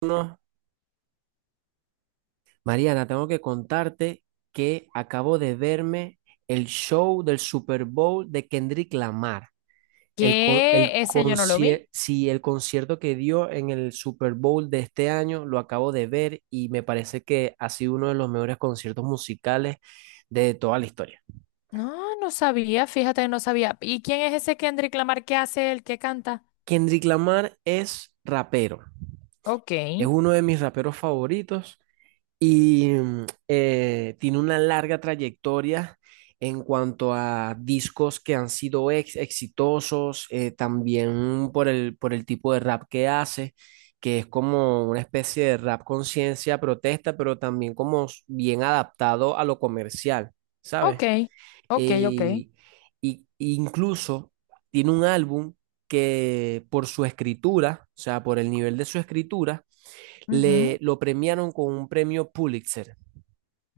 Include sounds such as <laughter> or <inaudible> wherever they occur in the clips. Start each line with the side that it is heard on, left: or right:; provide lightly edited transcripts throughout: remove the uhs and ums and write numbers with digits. right: No, Mariana, tengo que contarte que acabo de verme el show del Super Bowl de Kendrick Lamar.
left: ¿Qué? Ese yo no lo vi.
right: El concierto que dio en el Super Bowl de este año lo acabo de ver y me parece que ha sido uno de los mejores conciertos musicales de toda la historia.
left: No, no sabía, fíjate, no sabía. ¿Y quién es ese Kendrick Lamar? ¿Qué hace el que canta?
right: Kendrick Lamar es rapero,
left: Ok,
right: es uno de mis raperos favoritos y tiene una larga trayectoria en cuanto a discos que han sido exitosos, también por por el tipo de rap que hace, que es como una especie de rap conciencia, protesta, pero también como bien adaptado a lo comercial, ¿sabes?
left: ok, ok, ok.
right: Y y incluso tiene un álbum que por su escritura, o sea, por el nivel de su escritura, le
left: Ujú.
right: lo premiaron con un premio Pulitzer.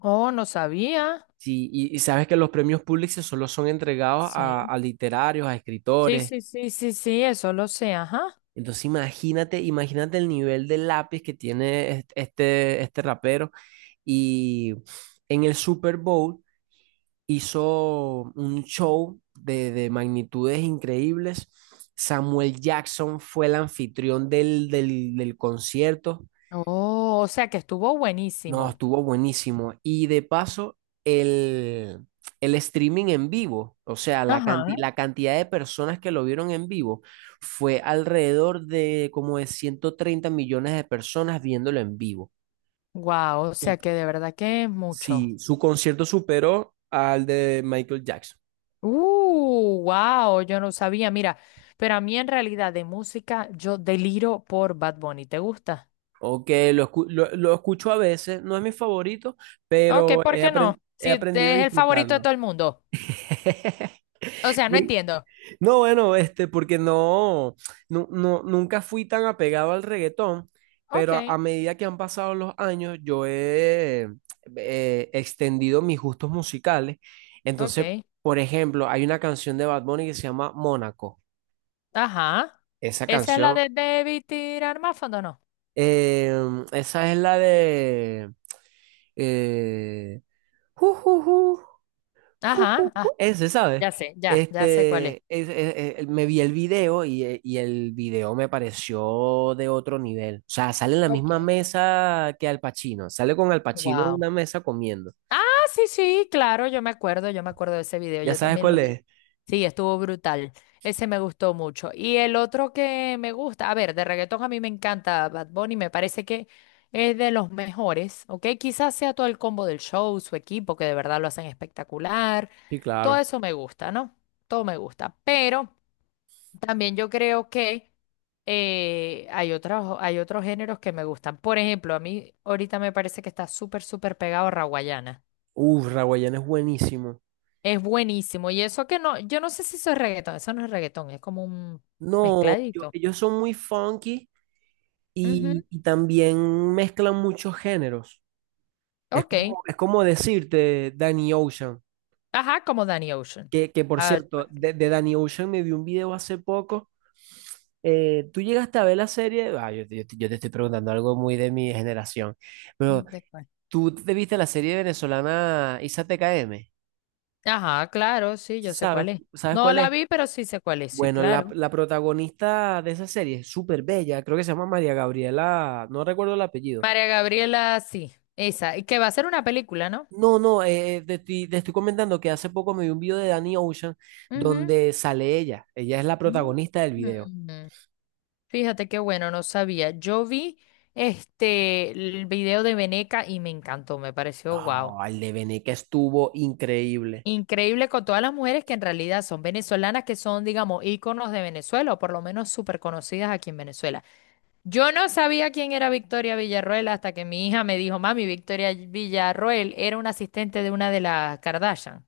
left: Oh, no sabía.
right: Sí, y sabes que los premios Pulitzer solo son entregados
left: Sí,
right: a literarios, a
left: sí,
right: escritores.
left: sí, sí, sí, sí, eso lo sé, ajá.
right: Entonces imagínate, imagínate el nivel de lápiz que tiene este rapero. Y en el Super Bowl hizo un show de magnitudes increíbles. Samuel Jackson fue el anfitrión del concierto.
left: Oh, o sea que estuvo
right: No,
left: buenísimo.
right: estuvo buenísimo. Y de paso, el, el streaming en vivo, o sea,
left: Ajá.
right: la cantidad de personas que lo vieron en vivo fue alrededor de como de 130 millones de personas viéndolo en vivo.
left: Wow, o
right: Tú-
left: sea que de verdad que es mucho.
right: Sí, su concierto superó al de Michael Jackson.
left: Wow, yo no sabía, mira, pero a mí en realidad de música yo deliro por Bad Bunny, ¿te gusta?
right: Ok, lo escucho a veces, no es mi favorito,
left: Ok,
right: pero
left: ¿por qué no?
right: he
left: Si
right: aprendido a
left: te- Es el favorito de
right: disfrutarlo.
left: todo el mundo.
right: <laughs>
left: O sea, no
right: Por-
left: entiendo.
right: No, bueno, porque no, no, nunca fui tan apegado al reggaetón,
left: Ok,
right: pero a medida que han pasado los años, yo he extendido mis gustos musicales. Entonces,
left: ok.
right: por ejemplo, hay una canción de Bad Bunny que se llama Mónaco.
left: Ajá.
right: Esa
left: Esa es la
right: canción,
left: de debí tirar más fondo, ¿no?
right: eh, esa es la de... Eh, ju, ju, ju, <laughs>
left: Ajá. Ah,
right: Ese, ¿sabes?
left: ya sé, ya sé cuál es.
right: Me vi el video y el video me pareció de otro nivel. O sea, sale en la
left: Ok.
right: misma mesa que Al Pacino. Sale con Al Pacino en
left: Wow.
right: una mesa comiendo.
left: Ah, sí, sí, claro, yo me acuerdo de ese video,
right: ¿Ya
left: yo
right: sabes
left: también
right: cuál
left: lo vi.
right: es?
left: Sí, estuvo brutal. Ese me gustó mucho. Y el otro que me gusta, a ver, de reggaetón a mí me encanta Bad Bunny, me parece que es de los mejores, ¿ok? Quizás sea todo el combo del show, su equipo, que de verdad lo hacen espectacular.
right: Sí,
left: Todo
right: claro.
left: eso me gusta, ¿no? Todo me gusta. Pero también yo creo que hay otros géneros que me gustan. Por ejemplo, a mí ahorita me parece que está súper, súper pegado a
right: Uf, Raguayana es buenísimo.
left: es buenísimo. Y eso que no, yo no sé si eso es reggaetón, eso no es reggaetón, es como un
right: No, yo-
left: mezcladito.
right: ellos son muy funky
left: Ujú,
right: y también mezclan muchos géneros.
left: ok.
right: Es como decirte Danny Ocean,
left: Ajá, como Danny Ocean.
right: que por
left: Ah,
right: cierto,
left: pues sí.
right: de Danny Ocean me vi un video hace poco. Tú llegaste a ver la serie, ah, yo te estoy preguntando algo muy de mi generación, pero
left: ¿De cuál?
right: tú te viste la serie venezolana Isa TKM,
left: Ajá, claro, sí, yo sé
right: ¿sabes,
left: cuál es.
right: ¿sabes
left: No
right: cuál
left: la
right: es?
left: vi, pero sí sé cuál es, sí,
right: Bueno,
left: claro.
right: la protagonista de esa serie es súper bella, creo que se llama María Gabriela, no recuerdo el apellido.
left: María Gabriela, sí, esa. Y que va a ser una película, ¿no?
right: No, no, te estoy comentando que hace poco me vi un video de Danny Ocean
left: Ujú.
right: donde sale ella, ella es la protagonista del video.
left: Mm. Fíjate qué bueno, no sabía. Yo vi este el video de Veneca y me encantó, me pareció
right: No,
left: guau.
right: el de Bené que estuvo increíble.
left: Increíble con todas las mujeres que en realidad son venezolanas, que son, digamos, íconos de Venezuela o por lo menos súper conocidas aquí en Venezuela. Yo no sabía quién era Victoria Villarroel hasta que mi hija me dijo, mami, Victoria Villarroel era una asistente de una de las Kardashian.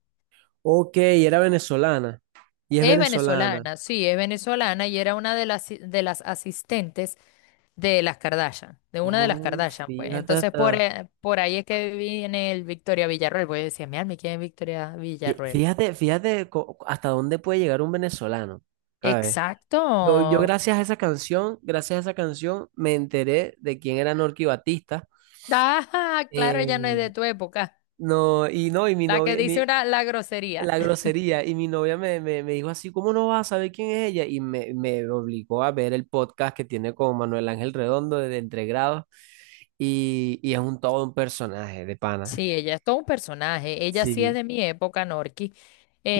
right: Ok, era venezolana. Y es
left: Es
right: venezolana.
left: venezolana, sí, es venezolana y era una de las, si, de las asistentes de las Kardashian, de una de las
right: Oh,
left: Kardashian, pues. Entonces, por ahí es que viene el Victoria Villarroel, pues yo decía, mi alma, ¿quién es Victoria Villarroel?
right: fíjate hasta dónde puede llegar un venezolano. ¿Sabes?
left: Exacto.
right: Yo gracias a esa canción, gracias a esa canción, me enteré de quién era Norky Batista.
left: Ah, claro, ella no es de
right: Eh,
left: tu época.
right: no, y no, y mi
left: La que
right: novia,
left: dice
right: mi,
left: una, la grosería.
right: la
left: <laughs>
right: grosería, y mi novia me dijo así, ¿cómo no vas a saber quién es ella? Me obligó a ver el podcast que tiene con Manuel Ángel Redondo de Entre Grados, y es un todo un personaje de pana.
left: Sí, ella es todo un personaje. Ella sí es
right: Sí.
left: de mi época, Norki.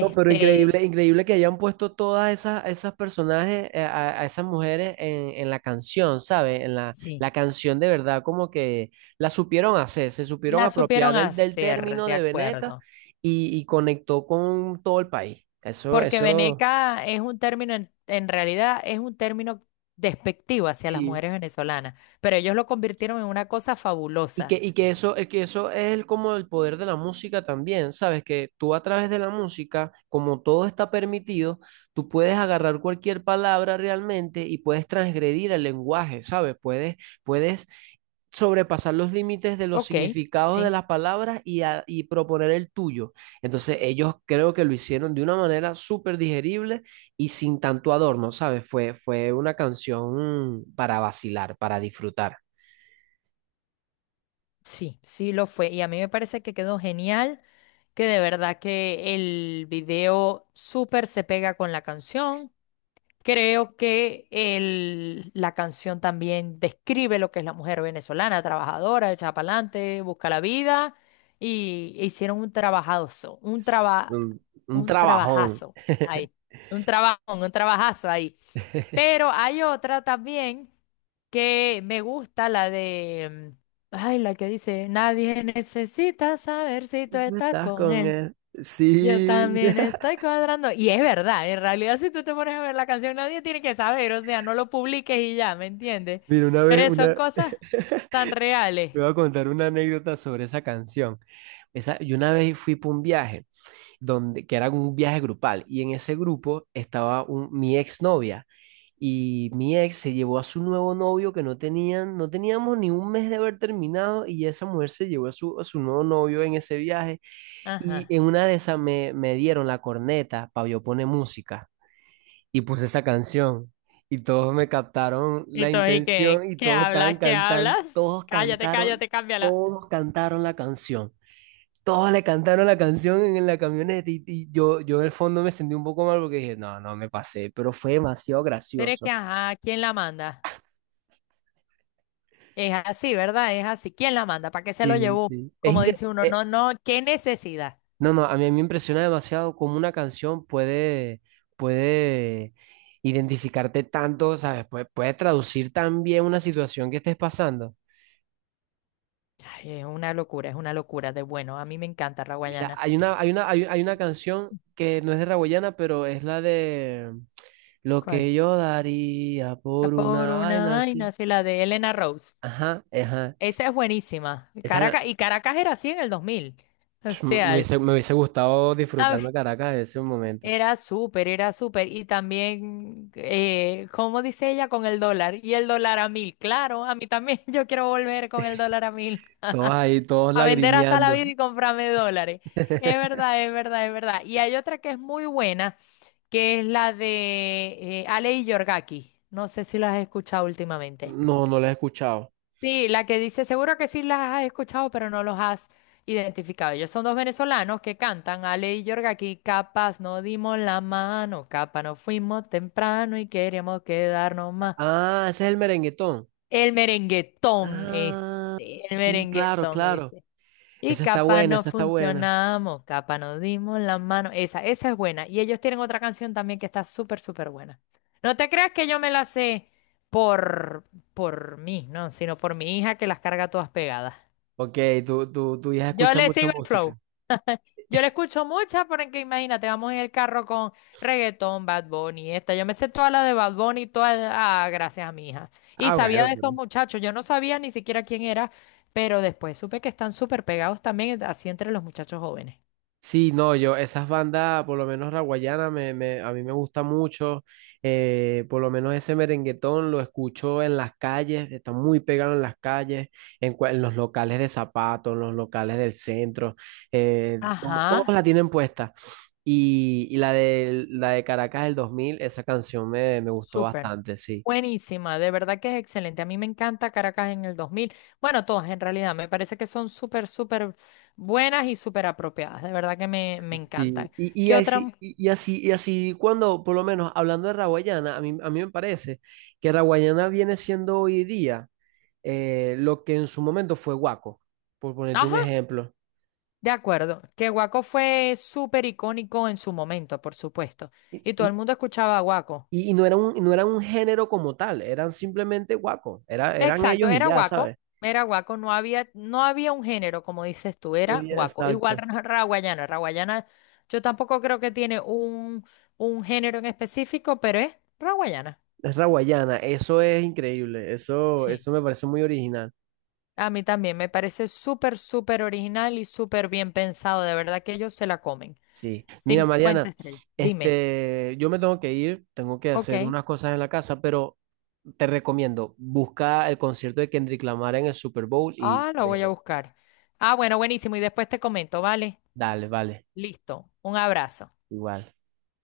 right: No, pero increíble, increíble que hayan puesto todas esas, esas personajes, a esas mujeres en la canción, ¿sabes? En
left: sí,
right: la canción de verdad, como que la supieron hacer, se supieron
left: la
right: apropiar
left: supieron
right: del
left: hacer,
right: término
left: de
right: de Veneca
left: acuerdo.
right: y conectó con todo el país. Eso,
left: Porque
right: eso,
left: veneca es un término, en realidad es un término despectivo hacia las
right: sí.
left: mujeres venezolanas, pero ellos lo convirtieron en una cosa fabulosa.
right: Y que eso es el- como el poder de la música también, ¿sabes? Que tú a través de la música, como todo está permitido, tú puedes agarrar cualquier palabra realmente y puedes transgredir el lenguaje, ¿sabes? Puedes, puedes sobrepasar los límites de los
left: Ok,
right: significados de
left: sí.
right: las palabras y proponer el tuyo. Entonces ellos creo que lo hicieron de una manera súper digerible y sin tanto adorno, ¿sabes? Fue, fue una canción para vacilar, para disfrutar.
left: Sí, sí lo fue. Y a mí me parece que quedó genial, que de verdad que el video súper se pega con la canción. Creo que la canción también describe lo que es la mujer venezolana, trabajadora, el chapalante, busca la vida. Y hicieron un trabajazo,
right: Es Un
left: un
right: trabajón.
left: trabajazo
right: <laughs>
left: ahí. Un trabajo, un trabajazo ahí. Pero hay otra también que me gusta, la de, ay, la que dice, nadie necesita saber si tú
right: Y tú
left: estás
right: estás
left: con
right: con
left: él.
right: él.
left: Yo
right: Sí.
left: también
right: <laughs>
left: estoy cuadrando. Y es verdad, en realidad si tú te pones a ver la canción, nadie tiene que saber, o sea, no lo publiques y ya, ¿me entiendes?
right: Mira, una vez,
left: Pero son
right: una, <laughs>
left: cosas tan reales.
right: te voy a contar una anécdota sobre esa canción. Esa, yo una vez fui para un viaje, donde, que era un viaje grupal, y en ese grupo estaba un, mi exnovia, y mi ex se llevó a su nuevo novio que no tenían, no teníamos ni un mes de haber terminado, y esa mujer se llevó a su nuevo novio en ese viaje, y en
left: Ajá.
right: una de esas me dieron la corneta para yo poner música. Y puse esa canción y todos me captaron
left: Y
right: la
left: tú, ¿y qué?
right: intención y
left: ¿Qué
right: todos estaban
left: hablas? ¿Qué
right: cantando,
left: hablas? Cállate, cállate, cámbiala.
right: todos cantaron la canción. Todos le cantaron la canción en la camioneta y yo en el fondo me sentí un poco mal porque dije, no, no, me pasé, pero fue demasiado
left: Pero es que,
right: gracioso.
left: ajá, ¿quién la manda? Es así, ¿verdad? Es así. ¿Quién la manda? ¿Para qué se lo
right: Sí,
left: llevó?
right: sí.
left: Como dice uno, no, no, qué necesidad.
right: No, no, a mí me impresiona demasiado cómo una canción puede, puede identificarte tanto, ¿sabes? Puede, puede traducir tan bien una situación que estés pasando.
left: Ay, es una locura de bueno. A mí me encanta
right: Mira,
left: Raguayana.
right: hay una canción que no es de Raboyana, pero es la de Lo
left: ¿Cuál?
right: que yo daría
left: La
right: por
left: Por
right: una
left: una
right: vaina así.
left: vaina, sí, la de Elena Rose.
right: Ajá, ajá.
left: Esa es buenísima.
right: Esa,
left: Caracas, y Caracas era así en el 2000. O
right: pf,
left: sea,
right: me hubiese gustado
left: ay,
right: disfrutarme Caracas en ese momento.
left: era súper, era súper. Y también, ¿cómo dice ella? Con el dólar. Y el dólar a mil. Claro, a mí también <laughs> yo quiero volver con el dólar a mil.
right: Todos ahí, todos
left: A vender hasta la
right: lagrimeando.
left: vida y comprarme dólares. Es
right: <laughs>
left: verdad, es verdad, es verdad. Y hay otra que es muy buena, que es la de Ale y Yorgaki. No sé si las has escuchado últimamente.
right: No, no la he escuchado.
left: Sí, la que dice, seguro que sí las has escuchado, pero no los has identificado. Ellos son dos venezolanos que cantan, Ale y Yorgaki, capaz no dimos la mano, capaz no fuimos temprano y queríamos quedarnos más.
right: Ah, ese es el merenguetón.
left: El merenguetón es,
right: Ah,
left: el
right: sí, claro,
left: merenguetón
right: claro.
left: es. Y
right: Esa está
left: capa
right: buena,
left: no
right: esa está buena.
left: funcionamos, capa no dimos la mano. Esa es buena. Y ellos tienen otra canción también que está súper, súper buena. No te creas que yo me la sé por, por mí, no, sino por mi hija que las carga todas pegadas.
right: Ok, tú ya
left: Yo
right: escuchas
left: le
right: mucha
left: sigo el flow.
right: música.
left: Yo le escucho muchas porque imagínate, vamos en el carro con reggaetón, Bad Bunny, esta. Yo me sé toda la de Bad Bunny, toda, ah, gracias a mi hija. Y
right: Ah,
left: sabía
right: bueno,
left: de estos muchachos, yo no sabía ni siquiera quién era, pero después supe que están súper pegados también así entre los muchachos jóvenes.
right: sí, no, yo, esas bandas, por lo menos la guayana, a mí me gusta mucho, por lo menos ese merenguetón lo escucho en las calles, está muy pegado en las calles, en los locales de zapatos, en los locales del centro, todos
left: Ajá,
right: la tienen puesta. Y, la de Caracas del 2000, esa canción me gustó
left: súper.
right: bastante, sí.
left: Buenísima, de verdad que es excelente. A mí me encanta Caracas en el 2000. Bueno, todas en realidad, me parece que son súper, súper buenas y súper apropiadas. De verdad que me
right: Sí, sí.
left: encantan. ¿Qué otra? Mu-
right: Y así cuando, por lo menos hablando de raguayana, a mí me parece que raguayana viene siendo hoy día lo que en su momento fue guaco, por ponerte
left: Ajá,
right: un ejemplo.
left: de acuerdo. Que Guaco fue súper icónico en su momento, por supuesto.
right: Y,
left: Y todo el
right: y-
left: mundo escuchaba a Guaco.
right: y no era un, no era un género como tal, eran simplemente guaco, era, eran
left: Exacto,
right: ellos y ya, ¿sabes?
left: era guaco, no había, no había un género, como dices tú, era
right: Muy
left: guaco. Igual
right: exacto.
left: raguayana, raguayana, yo tampoco creo que tiene un género en específico, pero es raguayana.
right: Es la guayana, eso es increíble, eso,
left: Sí.
right: eso me parece muy original.
left: A mí también me parece súper, súper original y súper bien pensado, de verdad que ellos se la comen.
right: Sí. Mira,
left: 50
right: Mariana,
left: estrellas. Dime.
right: este, yo me tengo que ir, tengo que hacer
left: Ok.
right: unas cosas en la casa, pero te recomiendo, busca el concierto de Kendrick Lamar en el Super Bowl y
left: Ah, lo voy a
right: velo.
left: buscar. Ah, bueno, buenísimo. Y después te comento, ¿vale?
right: Dale, vale,
left: Listo. Un abrazo.
right: igual.